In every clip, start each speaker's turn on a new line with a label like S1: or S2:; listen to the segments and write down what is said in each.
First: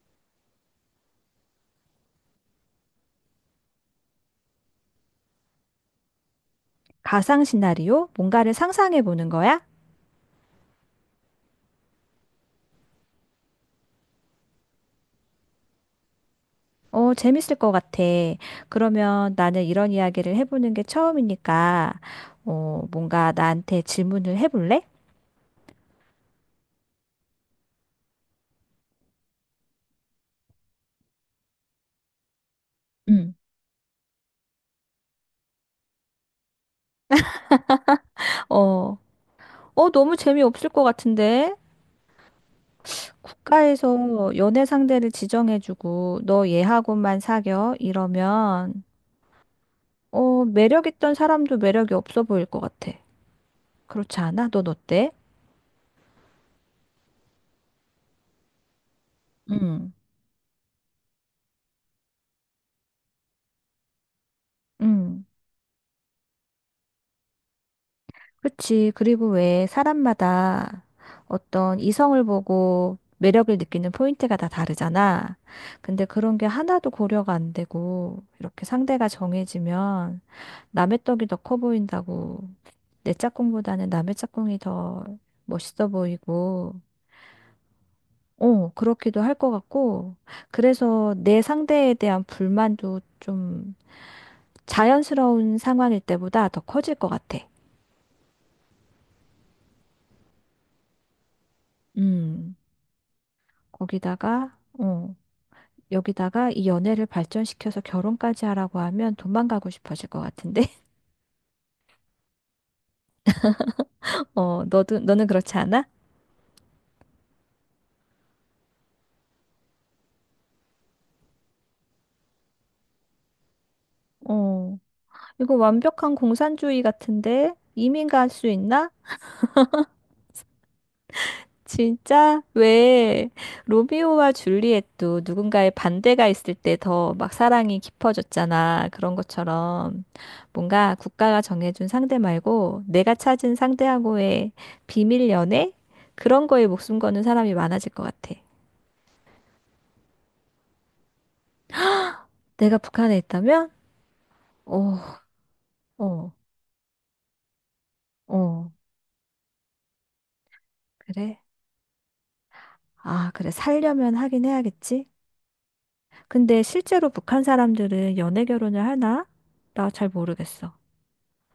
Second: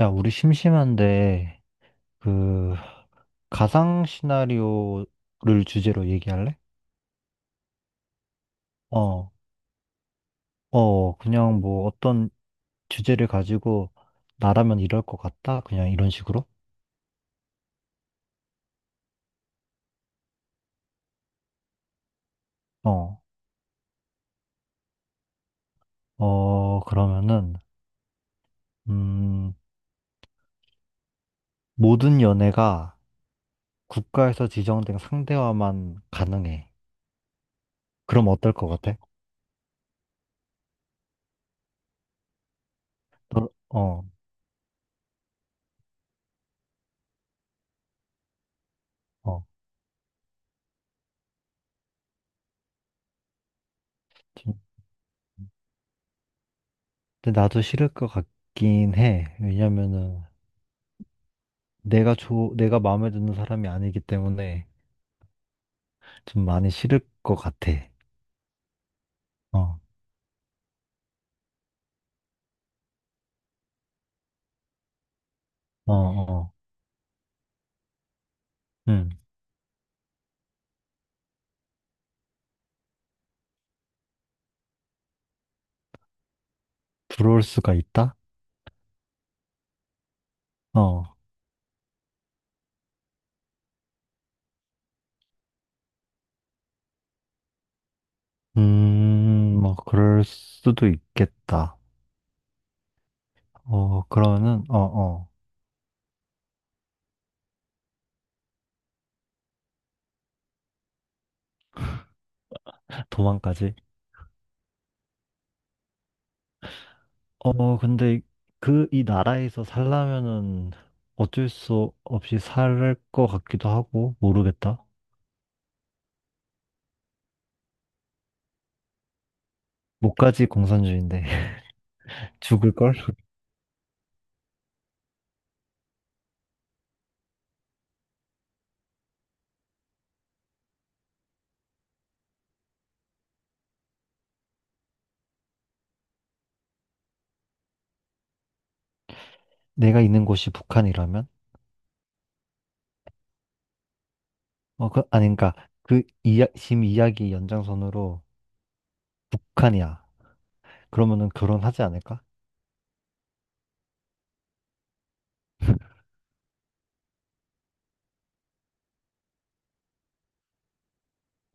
S1: 야, 우리 심심한데, 그, 가상 시나리오를 주제로 얘기할래?
S2: 가상 시나리오? 뭔가를 상상해 보는
S1: 어,
S2: 거야?
S1: 그냥 뭐 어떤 주제를 가지고 나라면 이럴 것 같다? 그냥 이런 식으로?
S2: 재밌을 것 같아. 그러면 나는 이런 이야기를 해보는 게 처음이니까,
S1: 어,
S2: 뭔가 나한테 질문을 해볼래?
S1: 그러면은, 음, 모든 연애가
S2: 응.
S1: 국가에서 지정된 상대와만 가능해. 그럼 어떨 것
S2: 어,
S1: 같아?
S2: 너무 재미없을 것 같은데?
S1: 너,
S2: 국가에서
S1: 어,
S2: 연애 상대를 지정해주고, 너 얘하고만 사겨? 이러면,
S1: 어.
S2: 매력 있던 사람도 매력이 없어 보일 것 같아. 그렇지 않아?
S1: 좀-
S2: 넌 어때?
S1: 근데 나도 싫을 것 같긴 해.
S2: 음.
S1: 왜냐면은, 내가 마음에 드는 사람이 아니기 때문에,
S2: 음.
S1: 좀 많이 싫을 것 같아.
S2: 그치. 그리고 왜
S1: 어,
S2: 사람마다 어떤 이성을 보고 매력을 느끼는 포인트가 다 다르잖아.
S1: 어,
S2: 근데 그런 게
S1: 어,
S2: 하나도 고려가 안 되고, 이렇게 상대가
S1: 음.
S2: 정해지면 남의 떡이 더 커 보인다고. 내 짝꿍보다는 남의 짝꿍이 더 멋있어 보이고,
S1: 부러울 수가 있다?
S2: 어, 그렇기도 할 것 같고, 그래서
S1: 어,
S2: 내 상대에 대한 불만도 좀 자연스러운 상황일 때보다 더 커질 것 같아.
S1: 뭐, 그럴 수도 있겠다.
S2: 음, 거기다가,
S1: 그러면은,
S2: 어. 여기다가 이 연애를 발전시켜서 결혼까지 하라고 하면 도망가고 싶어질 것 같은데?
S1: 도망까지.
S2: 어, 너도, 너는 그렇지 않아?
S1: 근데 이 나라에서 살려면은 어쩔 수 없이 살 것 같기도 하고,
S2: 어,
S1: 모르겠다.
S2: 이거 완벽한 공산주의 같은데? 이민 갈 수 있나?
S1: 목까지 공산주의인데,
S2: 진짜?
S1: 죽을걸?
S2: 왜? 로미오와 줄리엣도 누군가의 반대가 있을 때 더 막 사랑이 깊어졌잖아. 그런 것처럼 뭔가 국가가 정해준 상대 말고 내가 찾은 상대하고의 비밀 연애? 그런 거에 목숨 거는 사람이 많아질 것 같아.
S1: 내가 있는 곳이 북한이라면?
S2: 내가 북한에 있다면? 어,
S1: 아니, 그니까,
S2: 어,
S1: 지금 이야기 연장선으로
S2: 어,
S1: 북한이야. 그러면은
S2: 그래?
S1: 결혼하지 않을까?
S2: 아, 그래. 살려면 하긴 해야겠지? 근데 실제로 북한 사람들은 연애 결혼을 하나? 나 잘 모르겠어.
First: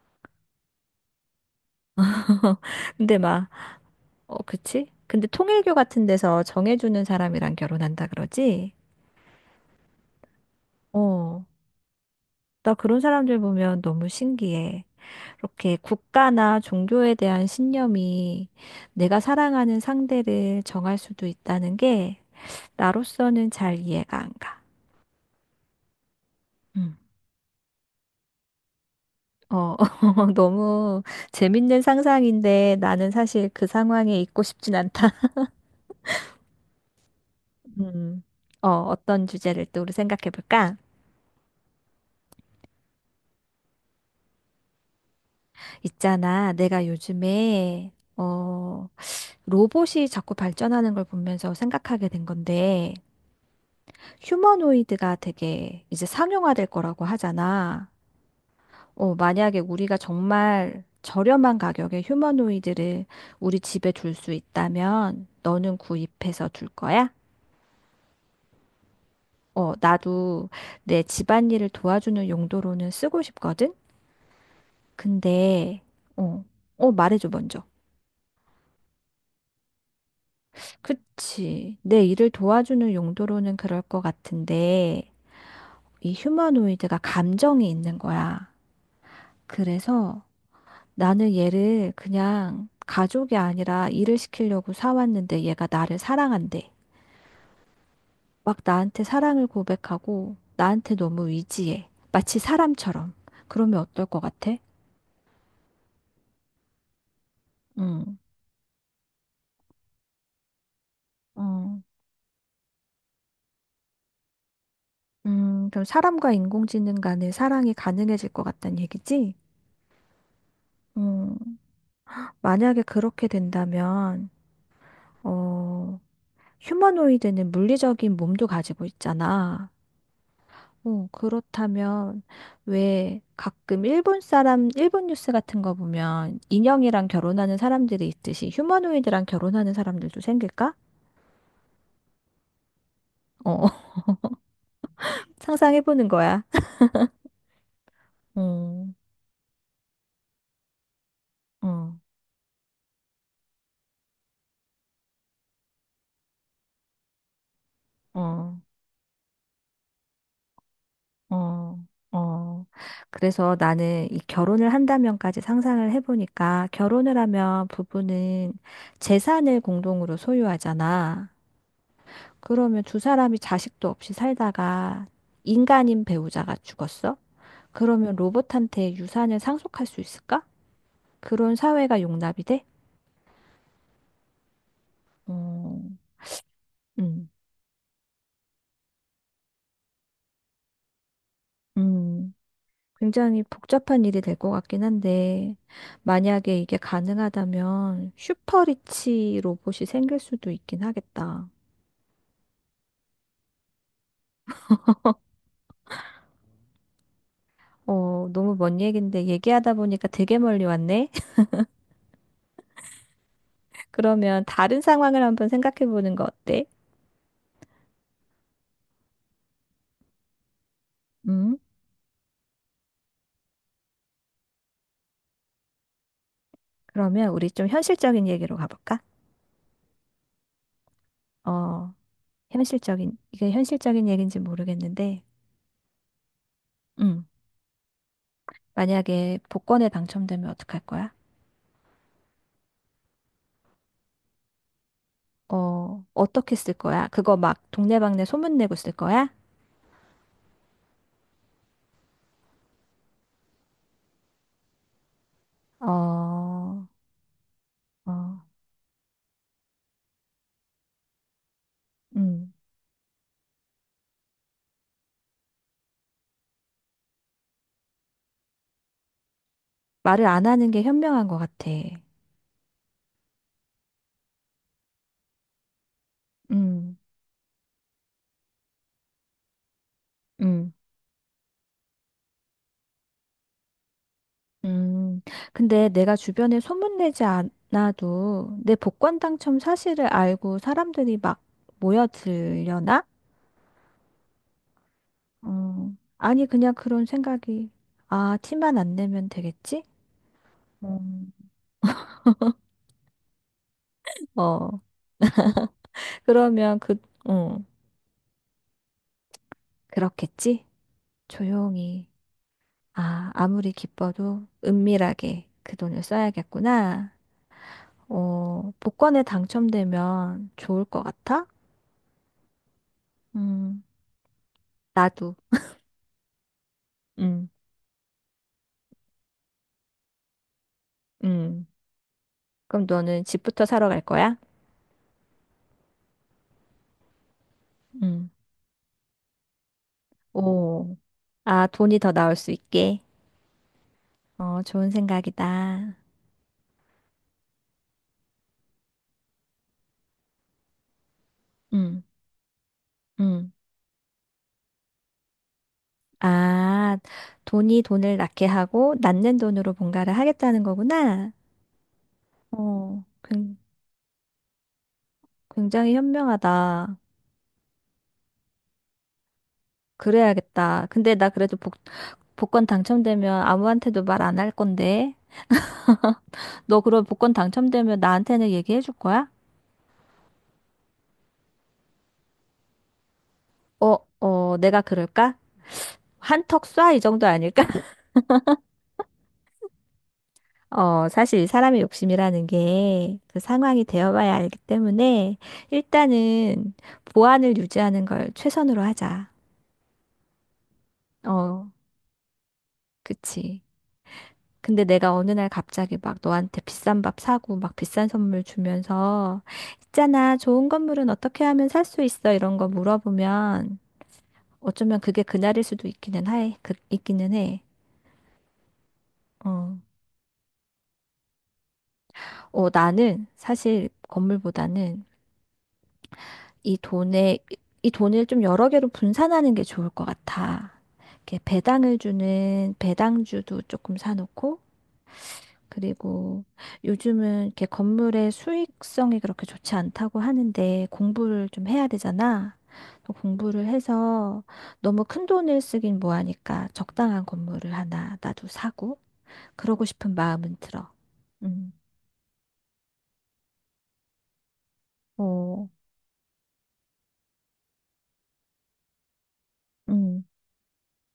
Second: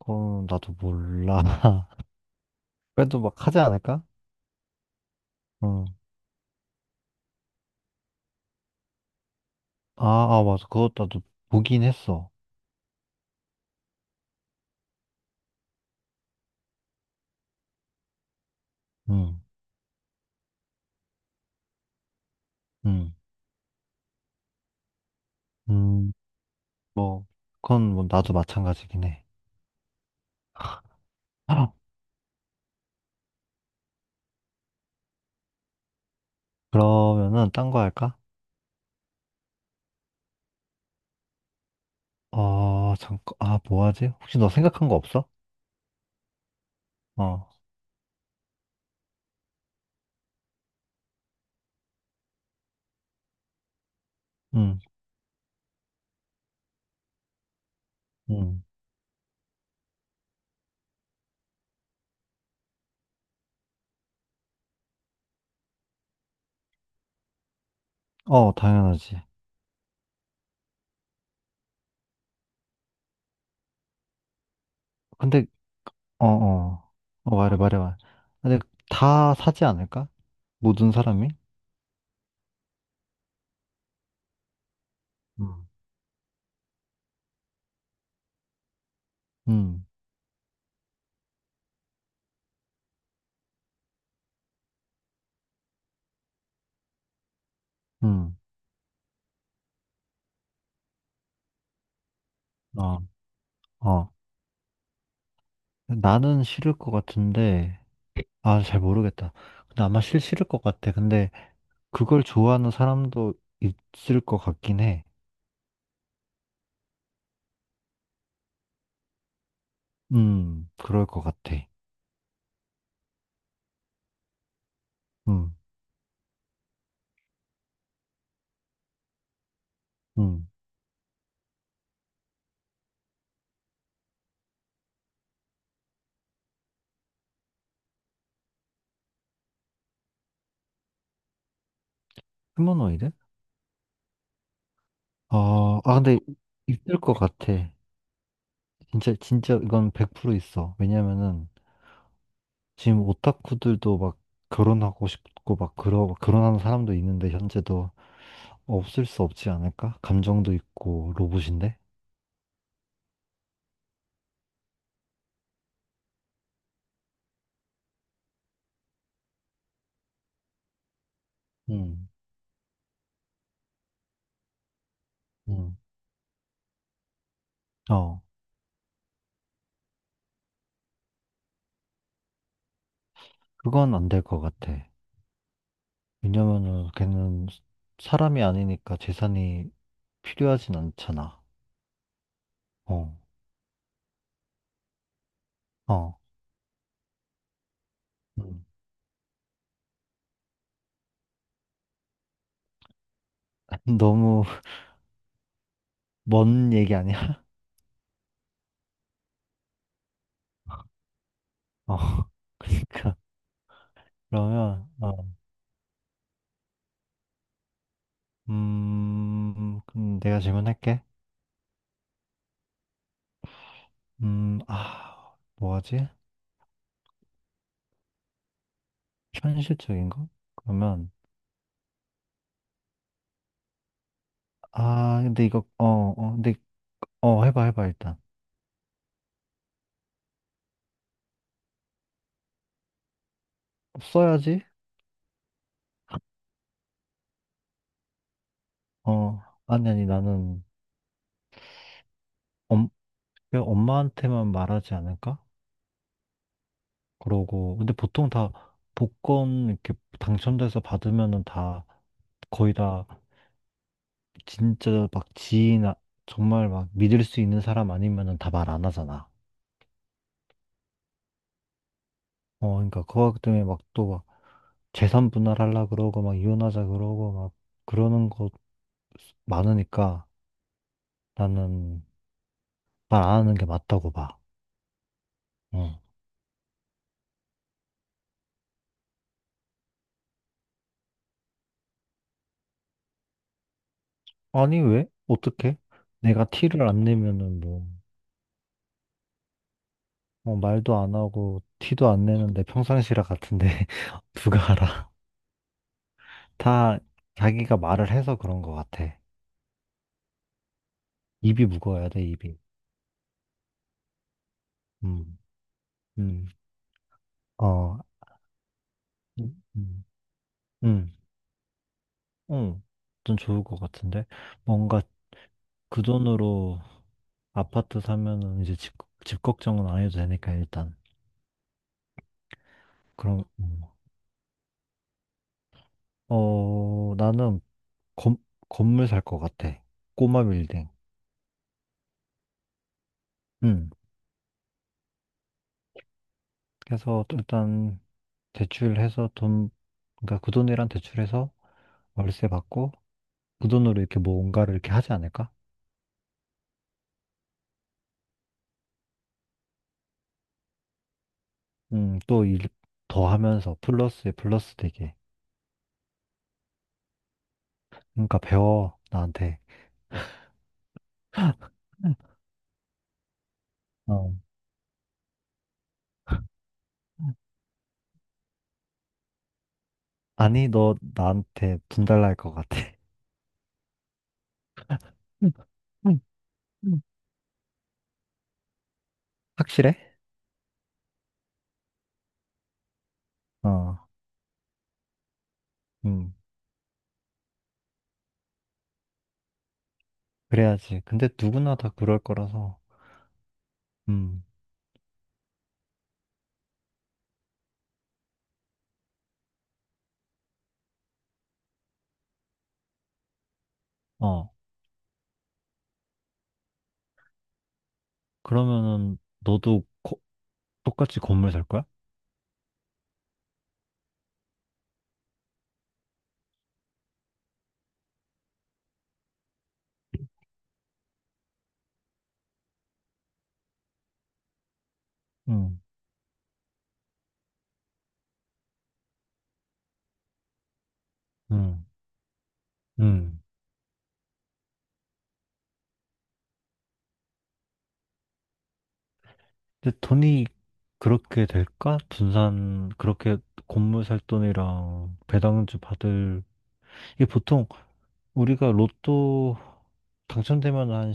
S1: 나도 몰라.
S2: 근데
S1: 그래도 막
S2: 막,
S1: 하지 않을까?
S2: 그치? 근데 통일교
S1: 어.
S2: 같은 데서 정해주는 사람이랑 결혼한다 그러지?
S1: 아, 아, 맞아. 그것 나도
S2: 어,
S1: 보긴 했어.
S2: 나 그런 사람들 보면 너무 신기해. 이렇게 국가나 종교에 대한 신념이 내가
S1: 응,
S2: 사랑하는 상대를 정할 수도 있다는 게
S1: 응,
S2: 나로서는 잘 이해가 안 가.
S1: 음,
S2: 음.
S1: 뭐, 그건 뭐 나도 마찬가지긴 해.
S2: 어, 너무 재밌는 상상인데 나는 사실 그 상황에 있고 싶진 않다.
S1: 그러면은 딴 거 할까?
S2: 음, 어떤 주제를 또 우리 생각해 볼까?
S1: 잠깐, 아, 뭐 하지? 혹시 너 생각한 거 없어?
S2: 있잖아, 내가
S1: 어,
S2: 요즘에, 로봇이 자꾸 발전하는 걸 보면서 생각하게 된 건데,
S1: 응,
S2: 휴머노이드가 되게 이제 상용화될 거라고 하잖아.
S1: 응.
S2: 만약에 우리가 정말 저렴한 가격에 휴머노이드를 우리 집에 둘 수 있다면, 너는 구입해서 둘 거야?
S1: 당연하지.
S2: 어, 나도 내 집안일을 도와주는 용도로는 쓰고 싶거든?
S1: 근데,
S2: 근데,
S1: 어,
S2: 어,
S1: 어,
S2: 말해줘,
S1: 말해,
S2: 먼저.
S1: 말해, 말해. 근데 다 사지 않을까? 모든 사람이?
S2: 그치. 내 일을 도와주는 용도로는 그럴 것 같은데,
S1: 응,
S2: 이 휴머노이드가 감정이 있는 거야.
S1: 응,
S2: 그래서 나는 얘를 그냥 가족이 아니라 일을 시키려고 사왔는데 얘가 나를 사랑한대.
S1: 응,
S2: 막 나한테 사랑을 고백하고 나한테 너무 의지해. 마치
S1: 어,
S2: 사람처럼. 그러면 어떨
S1: 어.
S2: 것 같아?
S1: 나는 싫을 것 같은데,
S2: 응.
S1: 아, 잘 모르겠다. 근데 아마 싫을 것 같아. 근데
S2: 어.
S1: 그걸 좋아하는 사람도 있을 것 같긴 해.
S2: 그럼 사람과 인공지능 간의 사랑이 가능해질 것 같다는 얘기지?
S1: 그럴 것 같아.
S2: 음, 만약에 그렇게 된다면,
S1: 음,
S2: 어, 휴머노이드는 물리적인 몸도 가지고 있잖아.
S1: 음.
S2: 어, 그렇다면 왜 가끔 일본 사람, 일본 뉴스 같은 거 보면 인형이랑 결혼하는 사람들이 있듯이 휴머노이드랑 결혼하는 사람들도 생길까?
S1: 휴머노이드?
S2: 어,
S1: 어,
S2: 상상해보는
S1: 근데
S2: 거야.
S1: 있을 것 같아.
S2: 음,
S1: 진짜, 진짜 이건 100% 있어. 왜냐면은
S2: 어,
S1: 지금 오타쿠들도 막 결혼하고 싶고 막 결혼하는 사람도 있는데 현재도
S2: 어.
S1: 없을 수 없지 않을까? 감정도 있고 로봇인데?
S2: 어, 어. 그래서 나는 이 결혼을 한다면까지 상상을 해보니까 결혼을 하면 부부는 재산을 공동으로 소유하잖아.
S1: 음,
S2: 그러면 두 사람이 자식도 없이 살다가
S1: 음.
S2: 인간인 배우자가 죽었어? 그러면
S1: 어,
S2: 로봇한테 유산을 상속할 수 있을까? 그런 사회가 용납이 돼?
S1: 그건 안 될 것 같아.
S2: 어,
S1: 왜냐면은
S2: 음,
S1: 걔는 사람이 아니니까 재산이 필요하진 않잖아.
S2: 음.
S1: 어,
S2: 굉장히 복잡한 일이 될 것 같긴 한데,
S1: 어.
S2: 만약에 이게 가능하다면
S1: 음.
S2: 슈퍼리치 로봇이 생길 수도 있긴 하겠다.
S1: 너무 먼 얘기 아니야?
S2: 어, 너무 먼 얘긴데 얘기하다 보니까 되게 멀리 왔네?
S1: 어, 그러니까
S2: 그러면 다른
S1: 그러면
S2: 상황을 한번 생각해 보는 거 어때?
S1: 그럼 내가 질문할게.
S2: 음?
S1: 아, 뭐하지?
S2: 그러면 우리 좀 현실적인 얘기로 가볼까?
S1: 현실적인 거? 그러면
S2: 어, 현실적인, 이게 현실적인 얘기인지 모르겠는데,
S1: 근데 이거 근데
S2: 음,
S1: 해봐, 해봐 일단.
S2: 만약에 복권에 당첨되면 어떡할 거야?
S1: 써야지.
S2: 어, 어떻게 쓸 거야? 그거 막 동네방네 소문내고 쓸 거야?
S1: 어, 아니 아니 나는 엄, 엄마한테만 말하지 않을까?
S2: 어,
S1: 그러고 근데
S2: 어,
S1: 보통 다 복권 이렇게 당첨돼서 받으면은 다
S2: 음.
S1: 거의 다 진짜 막 지인 정말 막 믿을 수 있는 사람 아니면은 다 말 안 하잖아.
S2: 말을 안 하는 게 현명한 것 같아.
S1: 그러니까 그거 때문에 막 또 막 재산 분할하려 그러고 막 이혼하자
S2: 음,
S1: 그러고 막 그러는 거 많으니까
S2: 음,
S1: 나는 말 안 하는 게 맞다고 봐.
S2: 음. 근데
S1: 어.
S2: 내가 주변에 소문내지 않아도 내 복권 당첨 사실을 알고 사람들이 막 모여들려나?
S1: 아니 왜? 어떻게?
S2: 어,
S1: 내가
S2: 아니, 그냥
S1: 티를 안
S2: 그런
S1: 내면은
S2: 생각이,
S1: 뭐,
S2: 아, 티만 안 내면 되겠지?
S1: 말도 안
S2: 음.
S1: 하고 티도 안 내는데 평상시라 같은데 누가
S2: 어,
S1: 알아?
S2: 그러면 그,
S1: 다
S2: 어
S1: 자기가 말을 해서 그런 것 같아.
S2: 그렇겠지?
S1: 입이
S2: 조용히.
S1: 무거워야 돼, 입이.
S2: 아, 아무리 기뻐도
S1: 음,
S2: 은밀하게 그 돈을
S1: 음,
S2: 써야겠구나.
S1: 어,
S2: 어, 복권에
S1: 음, 음,
S2: 당첨되면 좋을 것
S1: 음,
S2: 같아?
S1: 음. 좀 좋을 것
S2: 음,
S1: 같은데. 뭔가
S2: 나도.
S1: 그 돈으로
S2: 음,
S1: 아파트 사면은 이제 집 걱정은 안 해도 되니까, 일단.
S2: 음. 그럼 너는
S1: 그럼,
S2: 집부터 사러 갈 거야?
S1: 나는
S2: 음.
S1: 건, 건물 살 것 같아. 꼬마 빌딩.
S2: 오. 아, 돈이 더 나올 수 있게.
S1: 음.
S2: 어, 좋은 생각이다.
S1: 그래서 일단 대출해서 돈, 그러니까 그 돈이랑 대출해서
S2: 음,
S1: 월세 받고
S2: 음.
S1: 그 돈으로 이렇게 뭔가를 이렇게 하지 않을까?
S2: 아, 돈이 돈을 낳게 하고 낳는 돈으로 뭔가를 하겠다는 거구나.
S1: 또 일
S2: 어,
S1: 더
S2: 굉-
S1: 하면서 플러스에 플러스 되게.
S2: 굉장히 현명하다.
S1: 그러니까 배워, 나한테.
S2: 그래야겠다. 근데 나 그래도
S1: 응.
S2: 복권 당첨되면 아무한테도 말
S1: 어.
S2: 안 할 건데. 너 그럼 복권 당첨되면 나한테는 얘기해 줄 거야?
S1: 아니, 너 나한테 분달날 것 같아.
S2: 어, 어, 내가 그럴까?
S1: 응. 응.
S2: 한턱 쏴, 이
S1: 응.
S2: 정도 아닐까?
S1: 확실해?
S2: 어, 사실 사람의 욕심이라는 게 그 상황이
S1: 어,
S2: 되어봐야 알기 때문에
S1: 음,
S2: 일단은 보안을 유지하는 걸 최선으로 하자.
S1: 그래야지. 근데
S2: 어,
S1: 누구나 다 그럴 거라서,
S2: 그치.
S1: 음,
S2: 근데 내가 어느 날 갑자기 막 너한테 비싼 밥 사고 막 비싼 선물 주면서 있잖아, 좋은 건물은 어떻게 하면 살 수 있어? 이런 거 물어보면
S1: 어,
S2: 어쩌면 그게 그날일 수도 있기는 해. 그, 있기는 해.
S1: 그러면은
S2: 어.
S1: 너도 똑같이 건물 살 거야?
S2: 어, 나는 사실 건물보다는 이 돈에, 이 돈을 좀 여러 개로 분산하는 게 좋을 것 같아. 이렇게 배당을 주는 배당주도 조금 사놓고,
S1: 음,
S2: 그리고 요즘은 이렇게 건물의 수익성이 그렇게 좋지 않다고 하는데 공부를 좀
S1: 음,
S2: 해야 되잖아. 그래서
S1: 음.
S2: 공부를 해서 너무 큰 돈을 쓰긴 뭐하니까 적당한 건물을 하나 나도 사고, 그러고
S1: 근데
S2: 싶은
S1: 돈이
S2: 마음은 들어.
S1: 그렇게
S2: 음,
S1: 될까? 분산, 그렇게 건물 살 돈이랑
S2: 어,
S1: 배당주 받을 이게 보통 우리가 로또
S2: 음.
S1: 당첨되면 한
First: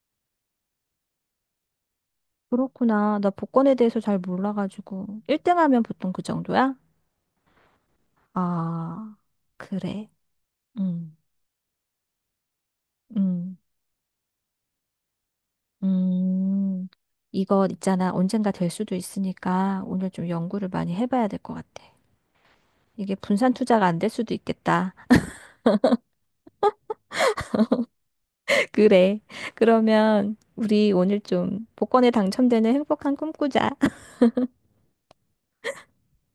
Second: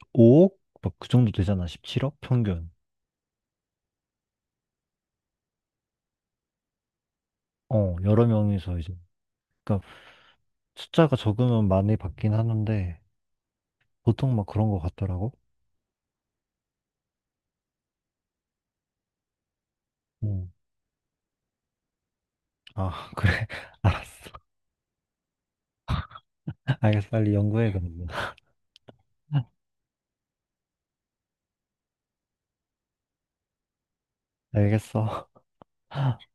S1: 15억? 막 그 정도 되잖아. 17억? 평균.
S2: 그렇구나. 나 복권에 대해서 잘 몰라가지고. 1등 하면 보통 그 정도야?
S1: 여러 명이서 이제.
S2: 아,
S1: 그러니까
S2: 그래. 음,
S1: 숫자가 적으면 많이 받긴 하는데,
S2: 음,
S1: 보통 막 그런 거 같더라고.
S2: 음. 이거 있잖아. 언젠가 될 수도 있으니까 오늘 좀
S1: 음.
S2: 연구를 많이 해봐야 될 것 같아.
S1: 아,
S2: 이게
S1: 그래.
S2: 분산 투자가 안 될
S1: 알았어.
S2: 수도 있겠다.
S1: 알겠어. 빨리 연구해, 그러면.
S2: 그래. 그러면 우리 오늘 좀 복권에 당첨되는 행복한 꿈꾸자.
S1: 알겠어.